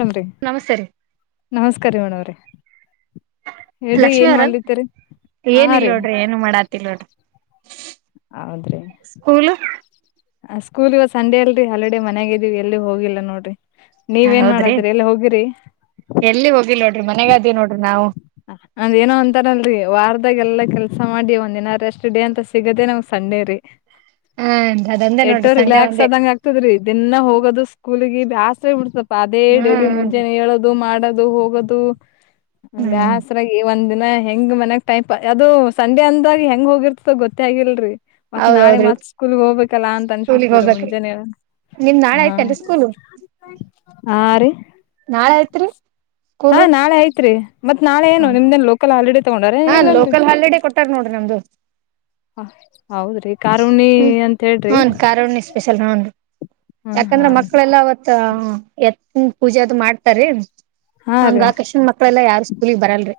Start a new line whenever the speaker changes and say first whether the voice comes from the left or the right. left: ರಮ್ರೀ
right: ನಮಸ್ತೆ ರೀ
left: ನಮಸ್ಕಾರಿ ಮೇಡಂರಿ.
right: ಲಕ್ಷ್ಮಿ ಅವರ
left: ಮಾಡ್ಲಿತಿರಿ
right: ಏನ
left: ಹಾ
right: ಇಲ್ಲ
left: ರೀ
right: ನೋಡ್ರಿ ಏನು ಮಾಡತಿಲ್ಲ ನೋಡ್ರಿ
left: ಹೌದ್ರಿ.
right: ಸ್ಕೂಲ್
left: ಸ್ಕೂಲ ಇವ ಸಂಡೆ ಅಲ್ರರಿ ಹಲಡೆ ಮನ್ಯಾಗ ಇದೀವಿ ಎಲ್ಲಿ ಹೋಗಿಲ್ಲ ನೋಡ್ರಿ. ನೀವೇನ್
right: ಹೌದ್ರಿ
left: ಮಾಡದ್ರಿ ಎಲ್ಲಿ ಹೋಗಿರಿ
right: ಎಲ್ಲಿ ಹೋಗಿಲ್ ನೋಡ್ರಿ ಮನೆಗ ಅದೀವಿ ನೋಡ್ರಿ ನಾವು
left: ಅಂದ ಏನೋ ಅಂತಾರಲ್ರರಿ ವಾರದ ವರದಾಗ ಎಲ್ಲಾ ಕೆಲ್ಸ ಮಾಡಿ ಒಂದ್ ದಿನ ರೆಸ್ಟ್ ಡೇ ಅಂತ ಸಿಗದೆೇ ನಮ್ ಸಂಡೇ ರಿ
right: ಹ್ಮ್ ಅದಂದೇ ನೋಡ್ರಿ
left: ಎಟ್ಟೋ
right: ಸಂಡೆ
left: ರಿಲ್ಯಾಕ್ಸ್
right: ಒಂದೇ
left: ಆದಂಗ ಆಗ್ತದ್ರಿ ದಿನಾ ಹೋಗೋದು ಸ್ಕೂಲಿಗೆ ಬೇಸರ ಆಗಿ ಬಿಡ್ತದ ಅದೇ ಡೈಲಿ
right: ಹ್ಮ್
left: ಮುಂಜಾನೆ ಏಳೋದು ಮಾಡದು ಹೋಗೋದು
right: ಹ್ಮ್
left: ಬೇಸರಗಿ ಒಂದ ದಿನ ನ ಹೆಂಗ್ ಮನ್ಕ್ ಟೈಮ್ ಅದು ಸಂಡೆ ಅಂದಾಗ ಹೆಂಗ್ ಹೋಗಿರ್ತದ ಗೊತ್ತ ಆಗಿಲ್ರರಿ ಮತ್ತ ನಾಳೆ
right: ಹೌದೌದ್ರಿ
left: ಮತ್ ಸ್ಕೂಲ್ಗ್ ಹೋಗ್ಬೇಕಲ್ಲಾ ಅಂತ
right: ಸ್ಕೂಲಿಗ್
left: ಅನ್ಸ್ಬಿಡ್ತವ್ರ
right: ಹೋಗ್ಬೇಕ್ರಿ
left: ಮುಂಜಾನ
right: ನಿಮ್ ನಾಳೆ
left: ಹಾ
right: ಐತೆೇನ್ರಿ ಸ್ಕೂಲು
left: ಆ ರೀ
right: ಹಲ ಆತ್ರಿ
left: ಹಾ ನಾಳೆ ಐತ್ರಿ ಮತ್ ನಾಳೆ ಏನು ನಿಮ್ದೇನ್ ಲೋಕಲ್ ಹಾಲಿಡೇ ತಗೊಂಡಾರ
right: ಹಾ
left: ಇಲ್ಲಲ್ರರಿ
right: ಲೋಕಲ್ ಹಾಲಿಡೇ ಕೊಟ್ಟಾರ ನೋಡ್ರಿ ನಮ್ದು
left: ಹಾ ಹೌದ್ರಿ ಕಾರುಣಿವಿ
right: ಹ್ಮ್
left: ಅಂತ ಹೇಳ್ರಿ ಹ್ಮ
right: ಯಾಕಂದ್ರೆ
left: ಹಾ
right: ಮಕ್ಕಳೆಲ್ಲ ಅವತ್ತ ಎತ್ತಿನ್ ಪೂಜೆ ಅದು ಮಾಡ್ತಾರೀ
left: ಹಾ ರೀ
right: ಹಂಗ ಆಕಶನ್ ಮಕ್ಳೆಲ್ಲಾ ಯಾರ್ ಸ್ಕೂಲಗ್ ಬರಲ್ ಹ್ಮ [inaudible]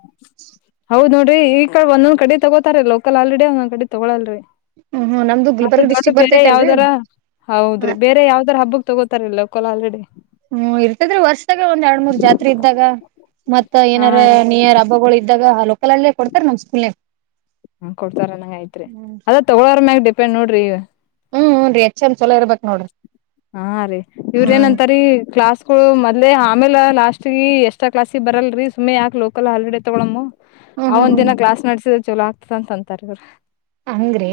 left: ಹೌದ ನೋಡ್ರಿ ಈ ಕಡೆ ಒಂದೊಂದ್ ಕಡೆ ತಗೋತಾರೆ ಲೋಕಲ್ ಹಾಲಿಡೇ ಒಂದೊಂದ ಕಡೆ ತಗೊಳಲ್ರಿ
right: ಹ್ಮ್ ಹ್ಮ್ ನಮ್ದು
left: ಮತ್ತೆ
right: ಗುಲ್ಬರ್ಗ
left: ದೊಡ್ಡ
right: ಡಿಸ್ಟಿಕ್
left: ಬೇರೆ
right: ಬರ್ತೈತಲ್ರರಿ
left: ಯಾವ್ದಾರ ಹೌದ್ರಿ ಬೇರೆ ಯಾವ್ದಾರ ಹಬ್ಬಕ್ ತಗೋತಾರಲ್ಲ ಕೋಲ್ ಹಾಲಿಡೇ
right: ಹ್ಮ್ ಇರ್ತದ್ರಿ ವರ್ಷದಾಗ ಒಂದ್ ಎರಡ್ ಮೂರ್ ಜಾತ್ರೆ ಇದ್ದಾಗ ಮತ್ತ್
left: ಹಾ
right: ಏನರ
left: ರೀ
right: ನಿಯರ್ ಹಬ್ಬಗಳು ಇದ್ದಾಗ ಲೋಕಲ್ ಅಲ್ಲೇ ಕೊಡ್ತಾರ ನಮ್ ಸ್ಕೂಲ್
left: ಹ ಕೊಡ್ತಾರ ನಂಗ ಐತ್ರಿ ಅದ ತಗೋಳರ ಮ್ಯಾಗ ಡಿಪೆಂಡ್ ನೋಡ್ರಿ
right: ಹ್ಮ ಹುನ್ರಿ ಎಚ್ಚಂದ ಚಲ ಇರ್ಬೇಕ್ ನೋಡ್ರಿ
left: ಹಾ ರೀ ಇವ್ರ
right: ಹ್ಮ್
left: ಏನಂತಾರೀ ಕ್ಲಾಸ್ಗಳು ಮೊದ್ಲೆ ಆಮೇಲೆ ಲಾಸ್ಟ್ ಅ ಎಷ್ಟಾ ಕ್ಲಾಸ್ಗೆ ಬರಲ್ರಿ ಸುಮ್ಮನೆ ಯಾಕಕ್ ಲೋಕಲ್ ಹಾಲಿಡೆ ತೊಗೊಳಮ್ಮ್
right: ಹ್ಮ್
left: ಅವ ಒಂದ
right: ಹ್ಮ್
left: ದಿನ ಕ್ಲಾಸ್ ನಡಸಿದ ಚಲೋ ಆಗ್ತದ ಅಂತ ಅಂತಾರ ಇವ್ರರು
right: ಹಂಗ್ರಿ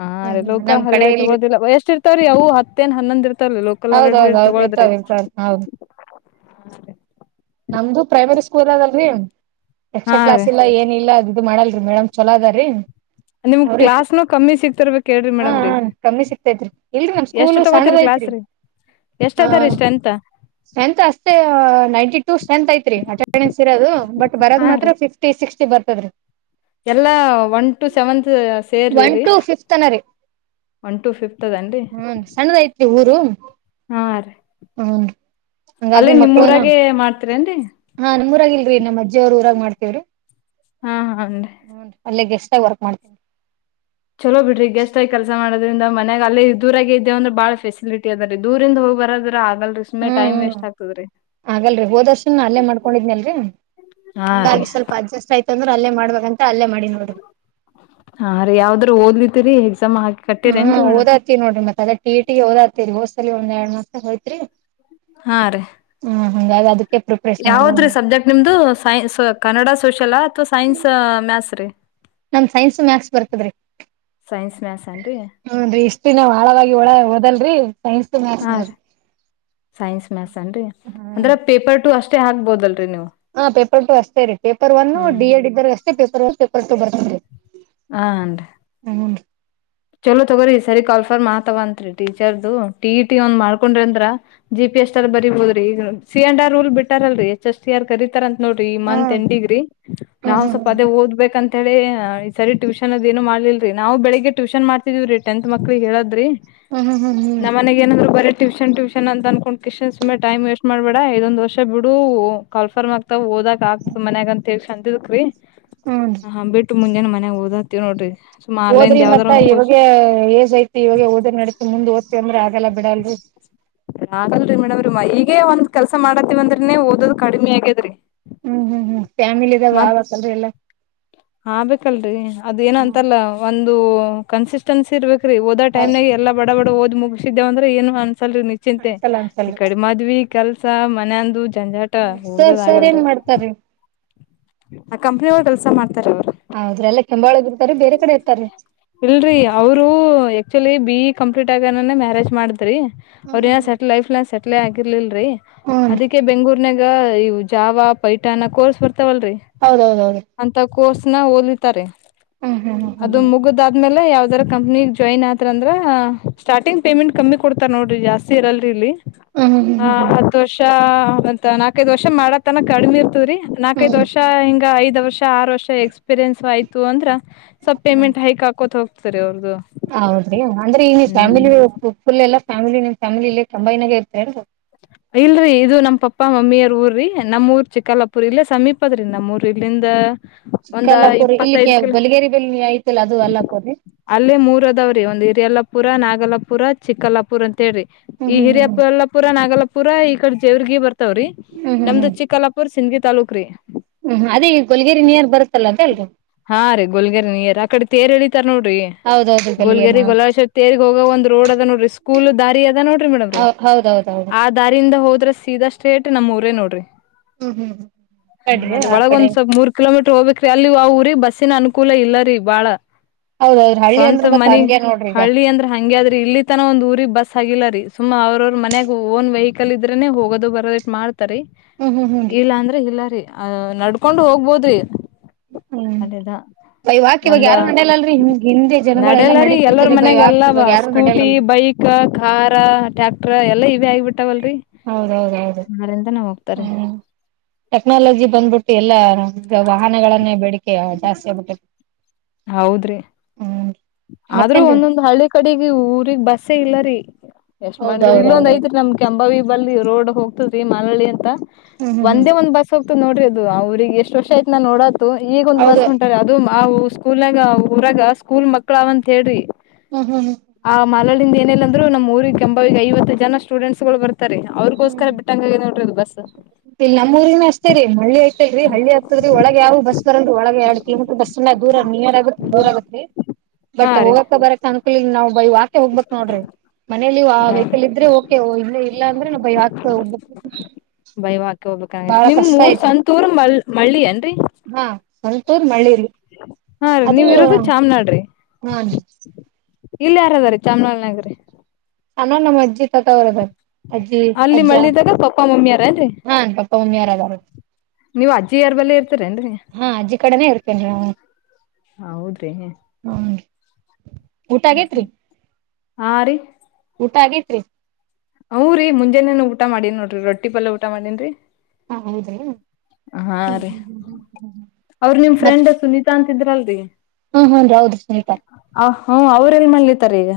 left: ಹಾ ರ
right: ಹ್ಮ್ ಹ್ಮ್
left: ಲೋಕಾ
right: ನಮ್ ಕಡೆ
left: ಹಾಲಿಡೇ
right: ಇಲ್ರಿ
left: ತಗೋದಿಲ್ಲ ಎಷ್ಟು ಇರ್ತವ್ರೀ ಅವು ಹತ್ತೇನ್ ಹನ್ನೊಂದ ಇರ್ತ ಲ್ಲ ಲೋಕಲ್
right: ಹೌದೌದ
left: ಹಾಲಿಡ
right: ಹೌದು
left: ತಗೊಳದ್ರೆ
right: ಇರ್ತಾವ ಇರ್ತಾವ ಹೌದ್ ನಮ್ದು ಪ್ರೈಮರಿ ಸ್ಕೂಲ್ ಅದಲ್ರಿ
left: ಹಾ
right: ಎಕ್ಸ್ಟ್ರಾ
left: ರೀ
right: ಕ್ಲಾಸ್ ಇಲ್ಲ ಏನ ಇಲ್ಲ ಅದು ಮಾಡ ಮಾಡಲ್ರಿ ಮೇಡಮ್ ಚಲೋ ಅದ ರೀ
left: ನಿಮ್ ಕ್ಲಾಸ್ನು ಕಮ್ಮಿ ಸಿಗ್ತಿರ್ಬೇಕ ಹೇಳ್ರಿ
right: ಹಾ
left: ಮೇಡಮ್ರೀ
right: ಕಮ್ಮಿ ಸಿಕ್ತೈತ್ರಿ
left: ಎಷ್ಟ್ ತಗೋತಿರ್ ಕ್ಲಾಸ್ ರೀ ಎಷ್ಟ
right: ಹ
left: ಅದರೀ ಸ್ಟ್ರೆಂತ್
right: ಸಂತ ಅಷ್ಟೇ ನೈಂಟಿ ಟು ಚಂತ ಐತ್ರಿ ಅಟೆಂಡೆನ್ಸ್ ಇರೋದು ಬಟ್ ಬ್ಯಾರದ ಮಾತ್ರ ಫಿಫ್ಟಿ ಸಿಕ್ಸ್ಟಿ ಬರ್ತದೀ
left: ಎಲ್ಲ ಒನ್ ಟು ಸೆವೆನ್ ಸೇರಿ
right: ಒನ್
left: ರೀ
right: ಟು ಫಿಫ್ತ್ ತನರಿ
left: ಒನ್ ಟು ಫಿಫತ್ದನ
right: ಹ್ಮ ಸಣ್ಣದ ಐತ್ರಿ ಊರು ಹ್ಮ ಹಂಗಾಗಿ
left: ಅಲ್ಲೇ ನಿಮ್
right: ಮಕ್ಕಳನು
left: ಊರಾಗೆ ಮಾಡ್ತೀರೇನ್ರಿ
right: ಹಾ ನಮ್ಊರಾಗಿಲ್ರಿ ನಮ್ಮ್ ಅಜ್ಜಿಯ ಅವರು ಊರ ಮಾಡ್ತವ್ರಿ
left: ಹಾ ಹಾನ್ರಿ
right: ಅಲ್ಲೇ ಗೆಸ್ಟ್ ಆಗ ವರ್ಕ್ ಮಾಡ್ತೀವಿ
left: ಚಲೋ ಬಿಡ್ರಿ ಗೆಸ್ಟ್ ಆಗಿ ಕೆಲಸ ಮಾಡೋದ್ರಿಂದ ಮನ್ಯಾಗ ಅಲ್ಲಿೇ ದೂರಾಗ ಇದೇವುಂದ್ರ ಬಾಳ ಫೆಸಿಲಿಟಿ ಅದ ರೀ ದೂರಿಂದ ಹೋಗಿ ಬರ
right: ಹ್ಮ್ ಹಾಗಗಲ್ರಿ ಹೋದರ್ಶನ್ ಅಲ್ಲೇ ಮಾಡ್ಕೊಂಡಿದ್ನಲ್ರಿ
left: ಹಾ ರೀ
right: ಒಂದಾಗಿ ಸ್ವಲ್ಪ ಅಡ್ಜಸ್ಟ್ ಆಯ್ತಂದ್ರೆ ಅಲ್ಲೇ ಮಾಡ್ಬೇಕಂತ ಅಲ್ಲೇ ಮಾಡಿ ನೋಡ್ರಿ
left: ಹಾ ರೀ ಯಾವ್ದ್ರೂ ಓದ್ಲತಿರಿ
right: ಹಾ ಓದಾತತಿ ನೋಡ್ರ ಮತ್ತ ಅದೇ ಟಿಇ ಟಿ ಓದ್ತತಿರಿ ಹೋದ ಸಲಿ ಒಂದ್ರಡ್ ಮಾಸರ ನಗ ಹೋತ್ರಿ
left: ಹಾ ರೀ
right: ಹಂಗಾಗಿ ಅದಕ್ಕೆ ಪ್ರಿಪ್ರೇಷನ್ ನಡದದ
left: ಯಾವದ್ರೀ
right: ನೋಡ್ರಿ
left: ಸಬ್ಜೆಕ್ಟ್ ನಿಮ್ದು ಸೈ ಕನ್ನಡ ಸೋಷಲಾ ಅಥವಾ ಸೈನ್ಸ್ ಮ್ಯಾಥಸ್ ರೀ
right: ನಮ್ಮ ಸೈನ್ಸು ಮ್ಯಾಥಸ್ ಬರ್ತದ್ರೀ
left: ಸೈನ್ಸ್ ಮ್ಯಾಸ್ ಏನ್ರಿ
right: ಹನ್ರಿ ಇಷ್ಟ ದಿನ ಆಳವಾಗಿ ಹೊಳ ಓದಲ್ರಿ ಸೈನ್ಸ್ ಮ್ಯಾಥ್ಸ್
left: ಹಾ ರೀ
right: ನೋಡ್ರಿ
left: ಸೈನ್ಸ್ ಮ್ಯಾಥಸ್ ಅನ್ರಿ
right: ಹ್ಮ್
left: ಅಂದ್ರ ಪೇಪರ್ ಟು ಅಷ್ಟೇ ಹಾಕಬಹುದಲ್ರಿ
right: ಹಾ ಪೇಪರ್ ಟು ಅಷ್ಟೇ ರೀ ಪೇಪರ್ ಒನ್
left: ಹ್ಮ್
right: ಡಿ ಎಡ್ ಇದ್ದಾಗ ಅಷ್ಟೇ ಪೇಪರ್ ಒನ್ ಪೇಪರ್ ಟು ಬರ್ತೇನ್ ಡ್ರಿ
left: ಹನ್ ಚಲೋ ತಗೋರಿ ಸರಿ ಕಾಲ್ ಫಾರ್ ಮಾತವಂತ್ರಿ ಟೀಚರ್ದು ಟಿ ಇ ಟಿ ಒಂದ್ ಮಾಡ್ಕೊಂಡ್ರಿ ಅಂದ್ರ ಜಿ ಪಿ ಎಸ್ ಟಿ ರ್ ಬರಿಬೋದ್ರಿ ಈಗ ಸಿ ಅಂಡ್ ಆರ್ ಊಲ್ ಬಿಟ್ಟಾರಲ್ರರಿ ಎಚ್ ಎಸ್ ಟೀ ಆರ್ ಕರಿತ ನೋಡ್ರಿ ಮಂತ್ ಎನ್ ಡಿಗ್ರ
right: ಹ್ಮ್
left: ನಾವು ಸ್ವಲ್ಪ ಅದೇ
right: ಹ್ಮ್
left: ಓದ್ಬೇಕಂತ ಅಂತೇಳಿ ಈ ಸರಿ ಟ್ಯೂಷನ್ ಅದ ಏನು ಮಾಡ್ಲಲ್ರಿ ನಾವು ಬೆಳಗ್ ಟ್ಯೂಷನ್ ಮಾಡ್ತಿದೀವ್ರೀ ಟೆಂತ್ ಮಕ್ಳಿಗೆ ಹೇಳದ್ರಿ
right: ಹ್ಮ್ ಹ್ಮ್
left: ನಮ್ಮ ಮನೆಗೆ ಏನಂದ್ರು ಬರ ಟ್ಯೂಷನ್ ಟ್ಯೂಷನ್ ಅನ್ಕೊಂಡ್ ಕಿಷನ್ ಸುಮ್ಮನೆ ಟೈಮ್ ವೆಸ್ಟ್ ಮಾಡಬೇಡ ದೊಂದ ವರ್ ಬಿಡು ಕಾಲ್ ಫಾರ್ಮ್ಆಗ್ ಓದಕ್ ಆಗ್ತದ ಮನ್ಯಾಗಂತ ಹೇಸಂತದ್ರೀ
right: ಹ್ಮ್
left: ಬಿ ಮುಂಜಾನೆ ಮನೆಗ್ ಓದಂತ ಹೆಲ್ರಿ ಸುಮ್ ಆನ್ಲೈನ್ ಯಾವ್ದ್
right: ಇವಾಗ ಏಜ್ ಐತಿ ಇವಾಗ ಓದ ನಡತಿ ಮುಂದ್ ಓದ್ತಿವಿ ಅಂದ್ರೆ ಅಗಲ್ಲಾ ಬಿಡಲ್ರಿ
left: ಇಲ್ಲ ರೀ ಮೇಡಮ್ ರೀ ಈಗೇ ಒಂದ್ ಕೆಲ್ಸ ಮಾಡತಿವ ಅಂದ್ರನೇ ಓದೋದು ಕಡಿಮಿ ಆಗ್ಯೇದ್ರೀ
right: ಹ್ಮ್ ಹ್ಮ್ ಹ್ಮ್ ಫ್ಯಾಮಿಲಿ ಇದಾವ ಆಗಬೇಕಲ್ರಿ ಎಲ್ಲಾ
left: ಹ ಆಗಬೇಕಲ್ರಿ ಅದ ಏನ ಅಂತಲ್ಲ ಒಂದು ಕನ್ಸಿಸ್ಟೆನ್ಸಿ ಇರ್ಬೇಕು ಓದ
right: ಹೌ
left: ಟೈಮನಾಗ ಎಲ್ಲಾ ಬಡಬಡಓದ್ ಮುಗಿಸಿದ್ದಿವಿ ಅಂದ್ರ ಏನು ಅ ಲ್ ನಿಚಿಂತೆ
right: ಅನ್ಸಲ್ಲ ಅನ್ಸಲ್
left: ಈ ಕಡಿ ಮದ್ವಿ ಕೆಲ್ಸ ಮನಂದು ಜಂಜಾಟ
right: ಸರ್
left: ಓದದ್
right: ಸರ್ ಏನ್
left: ಆಗಲ್ರರಿ
right: ಮಾಡ್ತಾರೀ
left: ಆ ಕಂಪನಿ ಒಳಗ ಕೆಲಸ ಮಾಡ್ತ
right: ಹೌದ್ರಿ ಎಲ್ಲ ಕೆಂಬಾಳಗ ಇರ್ತಾರೀ ಬೇರೆ ಕಡೆ ಇರ್ತಾರೀ
left: ಇಲ್ರಿ ಅವರು ಆಕ್ಚುಲಿ ಬಿ ಇ ಕಂಪ್ಲೀಟ್ ಆಗನೇ ಮ್ಯಾರೇಜ್ ಮಾಡಿದ್ರಿ
right: ಹ್ಮ್ ಹ್ಮ್
left: ಅವ್ರಏನ ಸೆಟ್ಲ್
right: ಹ್ಮ್
left: ಲೈಫ್ ನ ಸೆಟ್ಲೆ ಆಗಿರ್ಲಿಲ್ಲ
right: ಹ್ಮ್
left: ಅದಕ್ಕೆ ಬೆಂಗಗಳೂರ್ನಾಗ ಇ ಜಾವ ಪೈಠಾನ ಕೋರ್ಸ್ ಬರ್ತ ಇತವಲ್ರಿ
right: ಹೌದೌದೌದು
left: ಅಂತ ಕೋರ್ಸ್ನ ಓದಿರುತಾರಿ
right: ಹ್ಮ್ ಹ್ಮ್ ಹ್ಮ್
left: ಅದು
right: ಹ್ಮ್
left: ಮುಗುದಾದ್ಮೇಲೆ ಯಾವದರ ಕಂಪ್ನಿ ಜಾಯಿನ್ ಆದ ಅಂದ್ರ ಸ್ಟಾರ್ಟಿಂಗ್ ಪೇಮೆಂಟ್ ಕಮ್ಮಿ ಕೊಡ್ತಾರ ನೋಡ್ರಿ ಜಾಸ್ತಿ ಇರಲ್ರಿ ಇಲ್ಲಿ
right: ಹ್ಮ್ ಹ್ಮ್
left: ಹ
right: ಹ್ಮ್
left: ಹತ್ ವರ್ಷ ಅಂತ ನಾಕೈದ ವರ್ಷ ಮಾಡತನ ಕಡಿಮೆ ಇರ್ತವ್ರಿ
right: ಹ್ಮ್
left: ನಾಕೈದ್
right: ಹ್ಮ್
left: ವರ್ಷ ಹಿಂಗ ಐದ್ ವರ್ಷ ಆರು ವರ್ಷ ಎಕ್ಸ್ಪೀರಿಯನ್ಸ್ ಆಯ್ತು ಅಂದ್ರ ಸ್ವಲ್
right: ಹ್ಮ್
left: ಪೇಮೆಂಟ್ ಹೈಕ್ ಹಾಕೋತ್ ಹೋಗ್ತಾರೆರಿ ಅವರ ದ
right: ಹೌದ್ರಿ ಅಂದ್ರೆ ಈ ನೀ ಫ್ಯಾಮಿಲಿ ಫುಲ್ ಎಲ್ಲಾ ಫ್ಯಾಮಿಲಿ ನಿಮ್ ಫ್ಯಾಮಿಲಿ ಇಲ್ಲಿ ಕೆಂಬಾಯಿನ ಗೆ ಇರುತ್ತದೆ ಏನ್ರಿ
left: ಇಲ್ರರಿ ಇದು ನಮ್ ಪಪ್ಪಾ ಮಮ್ಮಿಯ ಊರ್ರಿ ನಮ್ಮೂಊರ್ ಚಿಕ್ಕಲ್ಲಾಪುರ್ ಇಲ್ಲೇ ಸಮೀಪದ್ರೀ ನಮ್ಮೂರ್ ಇಲ್ಲಿಂದ ಒಂದ
right: ಚಿಕ್ಕಲ್ಲಾಪುರ್ ಇಲ್ಲಿಕ್ಕೆ
left: ಇಪ್ಪತ್ತೈದ್ ಕಿಲೋ
right: ಗೋಲಗೇರಿ ಬಲ್ಲಿ ಐತೆಲ್ರಿ ಅದು ಅಲ್ಲಾಪುರ್
left: ಅಲ್ಲೇ ಮೂರ ಅದಾವ್ರೀ ಒಂದ್ ಇರಿ ಅಲ್ಲಾ ಪುರ ನಾ ನಾಗಲ್ಲಾಪುರ ಚಿಕ್ಕಲ್ಲಾಪುರ ಅಂತ ಹೇಳ್ರಿ
right: ಹ್ಮ್
left: ಈ
right: ಹ್ಮ್ ಹ್ಮ್
left: ಹಿರಿಯಬಲ್ಲಾಪುರ ನಾಗಲ್ಲಾಪುರ ಈ ಕಡೆ ಜೇವರ್ಗಿ ಬರ್ತವ್ರಿ
right: ಹ್ಮ್ ಹ್ಮ್ ಹ್ಮ್
left: ನಮ್ದು
right: ಹ್ಮ್
left: ಚಿಕ್ಕಲ್ಲಾಪುರ್ ಸಿಂದಗಿ ತಾಲ್ಲೂಕ್ರೀ
right: ಹ್ಮ್ ಅದೇ ಈಗ ಗೋಲಗೇರಿ ನೀಯರ್ ಬರುತ್ತಲ್ಲ ಅದೇಲ್ರರಿ
left: ತರ್ ನೋಡರಿ
right: ಹೌದೌದು ಗಲಗೇರಿ
left: ಗೋಲಗೇರಿ ಗೊಲ್ಲಾಳೇಶ್ವರ ತೇರಿಗೆ ಹೋಗಗ ಒಂದ್ ರೋಡ್ ಅದ ನೋಡ್ರಿ ಸ್ಕೂಲ್ ದಾರಿ ಅದ ನೋಡ್ರಿ ಮೇಡಂಮ್ರಿ
right: ಹೌದೌದೌದು
left: ಆ ದಾರಿಯಿಂದ ಹೋದ್ರ ಸೀದಾಷ್ಟೇಟ್ ನಮಊರೇ ನೋಡ್ರಿ
right: ಹ್ಮ್ ಹ್ಮ್ ಹ್ಮ್
left: ಅ
right: ಕಡ್ರಿ ಆ ಕಡೆ
left: ಒಳಗೊಂದ ಸ್ವಲ್ಪ ಮೂರ್ ಕಿಲೋಮೀಟರ್ ಹೋಗಬೇಕ್ರಿ ಅಲ್ಲಿಊರ ನಮ್ಮೂರಿಗೆ ಬಸ್ಸಿನ ಅನುಕೂಲ ಇಲ್ಲ ರೀ ಬಾಳ
right: ಹೌದೌದ್ರಿ ಹಳ್ಳಿ ಅಂದ್ರ
left: ಸ್ವಂತ
right: ಮತ್
left: ಮನಿ
right: ಹಂಗೆ ನೋಡ್ರಿ ಈಗ
left: ಹಳ್ಳಿ ಅಂದ್ರ ಹಂಗಗೆ ಆದ್ರಿ ಇಲ್ಲಿ ತನ ಒಂದ್ ಊರಿಗೆಗ್ ಬಸ್ ಆಗಿಲ್ಲ ರೀ ಸುಮ್ಮಾ ಅವ್ರವ್ರ ಮನ್ಯಾಗ ಓನ್ ವೆಹಿಕಲ್ ಇದ್ರೆನೆ ಹೋಗೋದು ಬರದ ಇ ಮಾಡ್ತ ರಿ
right: ಹ್ಮ್ ಹ್ಮ್ ಹ್ಮ್
left: ಇಲ್ಲ ಅಂದ್ರ ಇಲ್ಲರಿ ಅ ನಡ್ಕೊಂಡು ಹೋಗ್ಬೋದ್ರಿ
right: ಹ್ಮ್
left: ಅದೇದಾ
right: ಬೈ ವಾಕ್ ಇವಾಗ
left: ಒಂದ
right: ಯಾರು ನಡೆಯಲ್ಲಲ್ರಿ ಹಿಂದ್ ಹಿಂದೆ ಜನಗಳೆಲ್ಲಾ
left: ನಡಲ್ಲ ರೀ ಎಲ್ಲರ
right: ನಡೀತಿದ್ರಿ ಬೈ
left: ಮನ್ಯಾಗ
right: ವಾಕ್
left: ಎಲ್ಲ
right: ಇವಾಗ ಯಾರು
left: ಸ್ಕೂಟಿ
right: ನಡೆಯಲ್ಲಲ್ರಿ
left: ಬೈಕ್ ಕ್ಕ ಖಾರ ಟ್ಯಾಕ್ಟರ್ ಎಲ್ಲಾ ಇವೆ ಆಗ ಬಿಟ್ಟಾವಲ್ರಿ
right: ಹೌದೌದೌದು
left: ನಾಳೆಯಿಂದ ಹೋಗ್ತಾರ
right: ಹ್ಮ್ ಟೆಕ್ನಾಲಜಿ ಬಂದ್ಬಿಟ್ಟು ಎಲ್ಲ ವಾಹನಗಳನ್ನೇ ಬೇಡಿಕೆ ಜಾಸ್ತಿ ಆಗ್ಬಿಟ್ಟೈ
left: ಹೌದ್ರಿ ಆದ್ರೂ
right: ಮತ್ತೇನ್ರಿ
left: ಒಂದೊಂದ್ ಹಳ್ಳಿ ಕಡೆಗೆ ಊರಿಗಿ ಬಸ್ಸೇ ಇಲ್ಲ ರೀ ಎಷ್ಟ್ ಮಾಡಿದ್ರ ಇಲ್ಲೊಂದ್
right: ಹೌದೌದೌದು
left: ಐತ್ರಿ ನಮ್ ಕೆಂಬಾವಿ ಬಲ್ ರೋಡ್ ಹೋಗತದ್ರೀ ಮಾಲಳ್ಳಿ ಅಂತ
right: ಹ್ಮ್ ಹ್ಮ್ ಹ್ಮ್
left: ಒಂದೇ ಒಂದ್ ಬಸ್ ಹೋಗತ ನೋಡಿ ಅದು ಅವ್ರಗ್ ಎಷ್ಟ್ ವರ್ಷ ಆಯ್ತ ನಾ ನೋಡೋದ ಈಗೊಂದ್ ಬಸ್
right: ಹೌದು
left: ಉಂಟಾರ ಅದು ಸ್ಕೂಲ್ಗ ರಾಗ ಸ್ಕೂಲ್ ಮಕ್ಳ ಅವ ಅಂತ ಹೇಳ್ರಿ
right: ಹ್ಮ್ ಹ್ಮ್ ಹ್ಮ್
left: ಆ ಮಲ್ಲಾಲಿಂದ ಏನಿಲ್ಲ ಅಂದ್ರು ನಮ್ಮ್ ಊರಿಗೆ ಕೆಂಭಾವಿಗಿ ಐವತ್ತು ಜನ ಸ್ಟೂಡೆಂಟ್ಸ್ ಗಳು ಬರ್ತಾರೆ ಅವ್ರಿಗೋಸ್ಕರ ಬಿಟ್ಟಂಗಗೆ ನೋಡ್ರದು ಬಸ್
right: ಇಲ್ಲ ನಮ್ಮ ಊರಿನ ಅಷ್ಟತೇ ರಿ ಹಳ್ಳಿ ಆಯ್ತರಿ ಹಳ್ಳಿ ಆಗ್ತದ್ರಿ ಒಳಗ್ ಯಾವ ಬಸ್ ಬರಲ್ರಿ ಒಳಗಗೆ ಎರಡ ನಿಮ ಬಸ್ ದೂರ ನಿಯರ್ ಆಗತ್ ದೂರ ಆಗತ್ರಿ
left: ಹಾ
right: ಬಟ್
left: ರೀ
right: ಹೋಗಕ ಬರಕ್ ಅನ್ಕಲ್ ನಾವು ಬಯ ಆಕೆ ಹೋಗ್ಬೇಕೇಕ್ ನೋಡ್ರಿ ಮನೇಲಿ ಆ ವೆಹಕಲ್ ಇದ್ರೆ ಓಕೆ ಇ ಇಲ್ಲ ಅಂದ್ರೆ ನಬ ಯಾಕ ಒಬ
left: ಹೋಗ್ಬೇಕಂಗ ನಿಮ್ ಊರ್ ಸವಂತೂರ್ ಮ ಮಳ್ಳಿ ಅನ್ರಿ
right: ಹಾ ಸ್ವಂತ ಊರು ಮಳ್ಳಿ
left: ಹಾ ರೀ ನೀವ್ ಇರೋದು ಚಾಮ್ನಾಳ
right: ಹಾ
left: ಇಲ್ಲಿ ಯಾರದಾರೀ ಚಾಮಲ್ ನಗರಿ
right: ಅಣ್ಣ ನಮ್ಮ ಅಜ್ಜಿ ತತಾವರದ ಅಜ್ಜಿ
left: ಅಲ್ಲಿ
right: ಅಜ್ಜ
left: ಮಳ್ಳಿದಾಗ ಪಪ್ಪಾ ಮಮ್ಮಿಯಾರೇನ್ರಿ
right: ಹಾ ಅ ಪಾಪ ಮಾಮಿ ಯಾರದಾರ
left: ನೀವ್ ಅಜ್ಜಿಯಾರ್ ಬಲ್ಲೆ ಇರ್ತರೇನ್ರಿ
right: ಹಾ ಅಜ್ಜಿ ಕಡೆನೇ ಇರ್ತ ಕೆ
left: ಹ ಹೌದ್ರಿ
right: ಊಟ
left: ಹ್ಮ ಹ್ಮ
right: ಆಗೇತ್ರಿ
left: ಆರಿ
right: ಊಟ ಆಗೇತ್ರಿ
left: ಹ್ ರರಿ ಮುಂಜಾನೇನು ಊಟ ಮಾಡೀನ್ ನೋಡ್ರಿ ರೊಿ ಪಲ್ಯ ಊಟ ಮಾಡೀನ್ರರಿ
right: ಹೌದ
left: ಹಾ ರೀ ಅವ್ರ ನಿಮ್
right: ಮತ್
left: ಫ್ರೆಂಡ್ ಸುನೀತಾ ಅಂತಿದ್ರಲ್ರಿ
right: ಹ್ಮ್ ಹ್ಮ್ ಹೌದ್ರಿ ಸುನೀತಾ
left: ಅ ಹ್ಮ ಅವ್ರ ಎಲ್ ಮಾಡಲಿತಾರ ಈಗ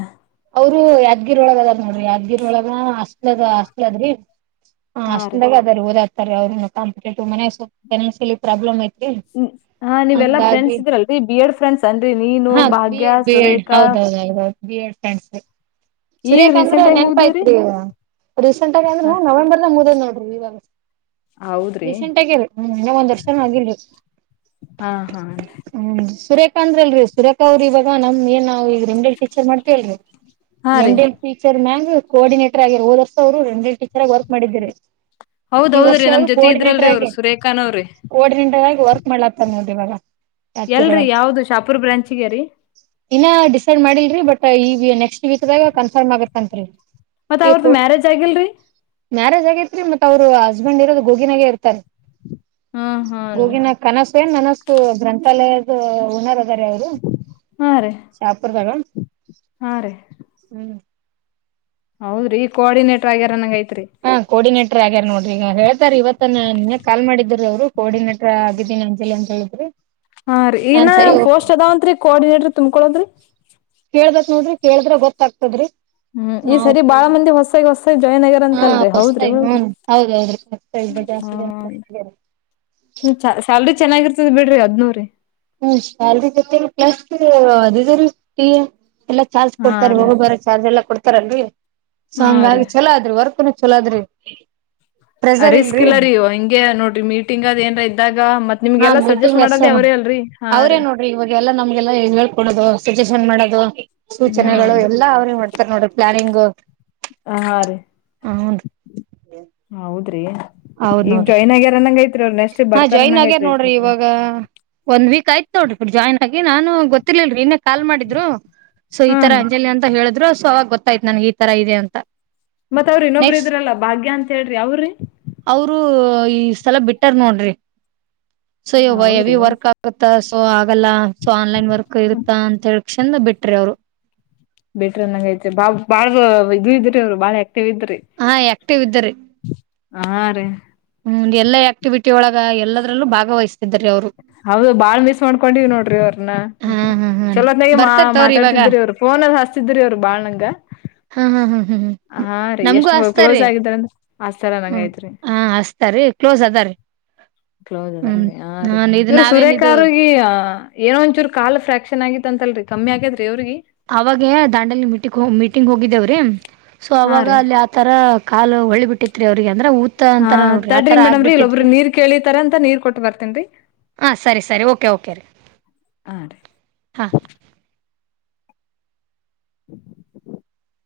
right: ಅವರು ಯಾದ್ಗಿರ ಒಳಗ ಅದ ನೋಡ್ರಿ ಯಾದ್ಗಿರಿ ಒಳಗ ಹಾಸ್ಟೆಲ್ ಅದ ಹಾಸ್ಟಲ ಅದ್ರಿ ಹ
left: ಹಾ ರೀ
right: ಅಷ್ಟ್ದಾಗ ಅದ್ರ ಓದಾಗಾತಾರೆ ಅವ್ರರುನ್ನು ಕಾಂಪ್ಟೇಟಿವ್ ಮನೆ ಫನ್ಸಿಯಲಿ ಪ್ರಾಬ್ಲಮ್ ಐತ
left: ಹ ನೀವೆಲ್ಲಾ ಫ್ರೆಂಡ್ಸ್ ಇದ್ರಲ್ರರಿ ಬಿ ಎಡ್ ಫ್ರೆಂಡ್ಸ್ ಅನ್ರರಿ ನೀನು
right: ಹಾ B
left: Bhagya
right: Ed B Ed
left: Surekha
right: B Ed friend
left: ಈಗ
right: ಸುರೇಕ್ ಅಂದ್ರೆ
left: ರೀಸೆಂಟ್ ಆಗಿ
right: ನೆನಪ
left: ಮುಗ್ದವ್ರಿ
right: ಐತ್ರಿ ರೀಸೆಂಟ್ ಆಗ ಅಂದ್ರೆ ಹ ನವೆಂಬರ್ ಮುಗುದಾದ ನೋಡ್ರಿ ವ
left: ಹೌದ್ರಿ
right: ರಸೆಂಟ್ ಆಗಿ ಇನ್ನ ಒಂದ್ ವರ್ಷನ್ ಆಗಿರ್ಲಿ
left: ಹಾ ಹಾ
right: ಹ್ಮ ಸುರೇಖ ಅಂದ್ರಲ್ರರಿ ಸುರೇಖ ಅವ್ರರಿ ಇವಾಗ ನಮ ಏನ್ ನಾವ್ ಈಗ ರೆಮಿಡಲ್ ಟೀಚರ್ ಮಾಡ್ತೇಲ್ರರಿ
left: ಹಾ ರೀ
right: ರೆಂಡೇಳ್ ಟೀಚರ್ ಮ್ಯಾಗ ಕೋಆರ್ಡೇಟರ್ ಆಗಿರ್ ಹೋದರ್ಸ ಅವರುಡ್ ಎಳ್ ಟೀಚರ್ ಆಗ ವರ್ಕ್ ಮಾಡಿದ್ರಿ ಈ
left: ಹೌದೌದ್ರಿ ನಮ್
right: ವರ್ಷವರು
left: ಜೊತೆ ಇದ್ರಲ್ರಿ
right: ಕೋಆರ್ಡಿನೇಟರ್
left: ಅವ್ರು
right: ಆಗ
left: ಸುರೇಖಾನವ್ರಿ
right: ಕೋರ್ಡಿನೇಟರ್ ಆಗಿ ವರ್ಕ್ ಮಾಡ್ಲಾತ್ತ ನೋ ಇವಾಗ
left: ಎಲ್ರರಿ
right: ಯಾದಗಿರೊಳಗ
left: ಯಾವ್ದ ಶಾಪುರ್ ಬ್ರಾಂಚಗ ರೀ
right: ಇನ್ನ ಡಿಸೈಡ್ ಮಾಡಿಲ್ರರಿ ಬಟ್ ಈ ನೆಕ್ಸ್ಟ್ ವೀಕ್ದಾಗ ಕನ್ಫರ್ಮ್ ಆಗತ್ತತ್ರಿ
left: ಮತ್ತ ಅವ್ರದ ಮ್ಯಾರೇಜ್ ಆಗಿಲ್ರರಿ
right: ಮ್ಯಾರೇಜ್ ಆಗೇತ್ರಿ ಮತ್ ಅವರು ಹಸ್ಬೆಂಡ್ ಇರೋದು ಗೋಗಿನಾಗೆ ಇರ್ತಾರೆ
left: ಹ್ಮ್ ಹೂನ್ರಿ
right: ಗೂಗಿನ ಕನಸು ಏನ್ ನನಸ್ ಗ್ರಂಥಾಲಯದ ಹುನರ್ ಅವರು
left: ಹಾ ರೀ
right: ಶಾಪುರ್ದಾಗ
left: ಹಾ ರೀ
right: ಹ್ಮ್
left: ಹೌದ್ರ ಈ ಕೋರ್ಡೇಟರ್ ಆಗ್ಯಾರ ನಂಗ ಐತಿ
right: ಹಾ ಕೋರ್ಡಿನೇಟರ್ ಆಗ್ಯಾರ ನೋಡ್ರಿ ಈಗ ಹೇಳ್ತಾರ ಇವತ್ತನ ನಿನ್ ಕಾಲ್ ಮಾಡಿದ್ರ ಅವ್ರು ಕೋರ್ಡಿನೇಟರ್ ಆಗಿದ್ದೀನಿ ಅಂಜಲಿ ಅಂತ ಹೇಳಿದ್ರಿ
left: ಹಾ ರೀ ಈನ
right: ನಾನ್ ಸರಿ ಓಕೆ
left: ಪೋಸ್ಟ್ ಅದಾವಂತ್ರಿ ಕೋಆರ್ಡಿನೇಟ್ರ ತುಂಬ್ಕೊಳದ್ರಿ
right: ಕೇಳ ಬೇಕ್ ನೋಡ್ರಿ ಕೇಳದ್ರ ಗೊತ್ತಾಗ್ತದ್ರಿ
left: ಹ್ಮ್ ಈ
right: ನಾವು
left: ಸರಿ ಬಾಳ
right: ಕೇಳಿವಿ
left: ಮಂದಿ ಹೊಸಾಗಿ ಹೊಸಾಗಿ ಜಾಯ್ನ್ ಆಗ್ಯಾರ
right: ಹಾ
left: ಅಂತಲ್ರಿ ಹೌದ್ರಿ
right: ಹೊಸತಾಗಿ
left: ಮೇಡಮ್ರಿ
right: ನನ್ ಹೌದೌದ್ರ [unintelligible]
left: ಚ ಸ್ಯಾಲ್ರಿ ಚೆನ್ನಾಗಿರ್ತದ ಬಿಡ್ರಿ ಹದ್ನೂರಿ
right: ಹ್ಮ್ ಶಾಲದೊತೆ ಪ್ಲಸ್ ಅದ ಇದು ರೀ ಎಲ್ಲಾ ಚಾರ್ಜ್
left: ಹಾ
right: ಕೊಡ್ತಾರೆ
left: ರೀ
right: ಹೋಗ ಬರೋ ಚಾರ್ಜ್ ಎಲ್ಲಾ ಕೊಡ್ತಾರಲ್ರಿ ಸೊ
left: ಹಾ ರೀ
right: ಹಂಗಾಗಿ ಚಲೋ ಆದ್ರಿ ವರ್ಕ್ ಚಲಾದ್ರೀ
left: ಅ ರಿಸ್ಕ್ ಇಲ್ಲ ರೀವು ಹಂಗೆ ನೋಡ್ರಿ ಮೀಟಿಂಗ್ ಅದ ಏನ್ರ ಇದ್ದಾಗ ಮತ್
right: ಹಾ
left: ನಿಮ್ಗೆಲ್ಲಾ ಸಜೆಸ್ಟ್
right: ಮೀಟಿಂಗ್ ಎಷ್ಟೇ
left: ಮಾಡೋದೇ ಅವ್ರೇ ಅಲ್ರರಿ ಹಾ ರೀ
right: ಅವ್ರೇನ್ ನೋಡ್ರಿ ಇವಾಗ ಎಲ್ಲಾ ನಮ್ಗೆಲ್ಲ ಹೇಳ್ಕೊಡೋದು ಸಜಷನ್ ಮಾಡೋದು ಸೂಚನೆಗಳು
left: ಹ್ಮ್
right: ಎಲ್ಲಾ ಅವ್ರಿಗೆ ಮಾಡ್ತಾರೆ ನೋಡ್ರಿ ಪ್ಲಾನಿಂಗ್
left: ಹಾ ರೀ
right: ಹೌನ್
left: ಹೌದ್ರಿ
right: ಹೌದ್
left: ಈಗ
right: ನೋಡ್ರಿ
left: ಜಾಯ್ನ್ ಆಗ್ಯಾರ ಅನ್ನಂಗ ಐತ್ರಿ ಅವರು ನೆಕ್ಸ್ಟ್ ಬರ್ತಾರ ಅನ್ನಂಗ ಐತ್ರಿ
right: ಒಂದ ವೀಕ್ ಆಯ್ತೋಡ್ರ ಜಾಯನ್ ಹಾಗೆ ನಾನು ಗೊತ್ತಿರ್ಲಲ್ರರಿ ಇನ್ನೆ ಕಾಲ್ ಮಾಡಿದ್ರು ಸೊ ಈ
left: ಹಾ
right: ತರ
left: ರೀ
right: ಅಂಜಲಿ ಅಂತ ಹೇಳಿದ್ರು ಸೊ ಅವಾಗ ಗೊತ್ತ ಆಯ್ತತ್ ನನ್ಗೆ ಈ ತರ ಇದೆ ಅಂತ
left: ಮತ್ ಅವ್ರ ಇನ್ನೊಬ್ರ
right: ನೆಕ್ಸ್ಟ್
left: ಇದ್ರಲ್ಲ ಭಾಗ್ಯ ಅಂತ ಹೇಳ್ರಿ ಅವ್ರಿ
right: ಈ ಸ್ಲ ಬಿಟ್ಟಾರ್ ನೋಡ್ರಿ ಸೊಯ ಎವಿ
left: ಹೌದ್ರಿ
right: ವರ್ಕ್ ಆಗುತ್ತ ಸೊ ಆಗಲ್ಲ ಸೊ ಆನ್ಲೈನ್ ವರ್ಕ್ ಇರುತ್ತ ಅಂತ ಹೇಳ ಚಂದ ಬಿಟ್ರಿ ಅವ್ರು
left: ಬೇಟ್ರ ನಂಗ ಐತೆ ಬಾ ಬಾಳ ಇದ್ ಇದ್ರ ಅವ್ರು ಬಾಳ ಯ
right: ಹಾ ಯಾಕ್ಟೇವ್ ಇದ್ದರಿ
left: ಹಾ ರೀ
right: ಹ್ಮ ಎಲ್ಲ ಆಕ್ಟಿವಿಟಿ ಒಳಗೆ ಎಲ್ಲದ್ರಲ್ಲೂ ಭಾಗವಹಿಸ್ತಿದ ರ ಅವ್ರು
left: ಹೌದು ಬಾಳ್ ಮಿಸ್ ಮಾಡ್ಕೊಂಡಿವ್ ನೋಡ್ರಿ ಅವ್ರನ್ನ
right: ಹಾ ಹಾ ಹಾನ್ರಿ
left: ಚಲೋದನೆ ಮಾ
right: ಬರ್ತಾರ್ ತವ್ರಿ ಇವಾಗ
left: ಮಾತಾಡ್ತಿದ್ರಿ ಅವ್ರು ಫೋನ ಅದು ಹಚ್ಚತಿ ದ್ರಿ ಅವ್ರು ಬಾಳ್ನಂಗ
right: ಹಾ ಹಾ ಹಾ ಹಾ ಹ್ಮ
left: ಹಾ ರೀ ಎಷ್ಟು ಕ್ಲೋಸ್ ಆಗಿದಾರಂದ್ರ ಆತರ
right: ಹ್ಮ್
left: ನಂಗೈತ್ರಿ
right: ಹಾ ಹಸ್ತಾರೀ ಕ್ಲೋಸ್ ಅದಾರೀ
left: ಕ್ಲೋಸ್ ಅದ
right: ಹ್ಮ್
left: ಹ ರೀ
right: ಹಾ ಇದು
left: ಇವ ಸುರ
right: ನಾವೇನ್ ಇದು
left: ಕಾರುಗ ಏನೋ ಒಂಚೂರು ಕಾಲ್ ಫ್ರಾಕ್ಷನ್ ಆಗಿತ್ತ ಅಂತಲ್ರಿ ಕಮ್ಮಿ ಆಗೇತ್ರಿ
right: ಅವಾಗ ದಾಂಡಲ್ ಮೀಟಿ ಮೀಟಿಂಗ್ ಹೋಗಿದ್ದೇವ್ರಿ ಸೊ
left: ಹಾ
right: ಅವಾಗ
left: ರೀ
right: ಅಲ್ಲಿ ಆತರ ಕಾಲು ಹೊಳಿ ಬಿಟ್ಟಿತ್ರಿ ಅವ್ರಿಗೆ ಅಂದ್ರ ಊತ ಅಂತಾರ
left: ಹ
right: ನೋಡ್ರಿ
left: ತಡ್ರಿ
right: ಆತರ
left: ಮೇಡಮ್ರರಿ ಇಲ್ಲೊಬ್ರ
right: ಆಗ್ಬಿಟ್ಟಿತ್ರಿ
left: ನೀರ್ ಕೇಳಿತಾರ ಅಂತ ನೀರ್ ಕೊಟ್ಟ ಬರ್ತನ್ರಿ
right: ಹ ಸರಿ ಸರಿ ಓಕೆ ಓಕೆ ರ
left: ಹ ರೀ [unintelligible]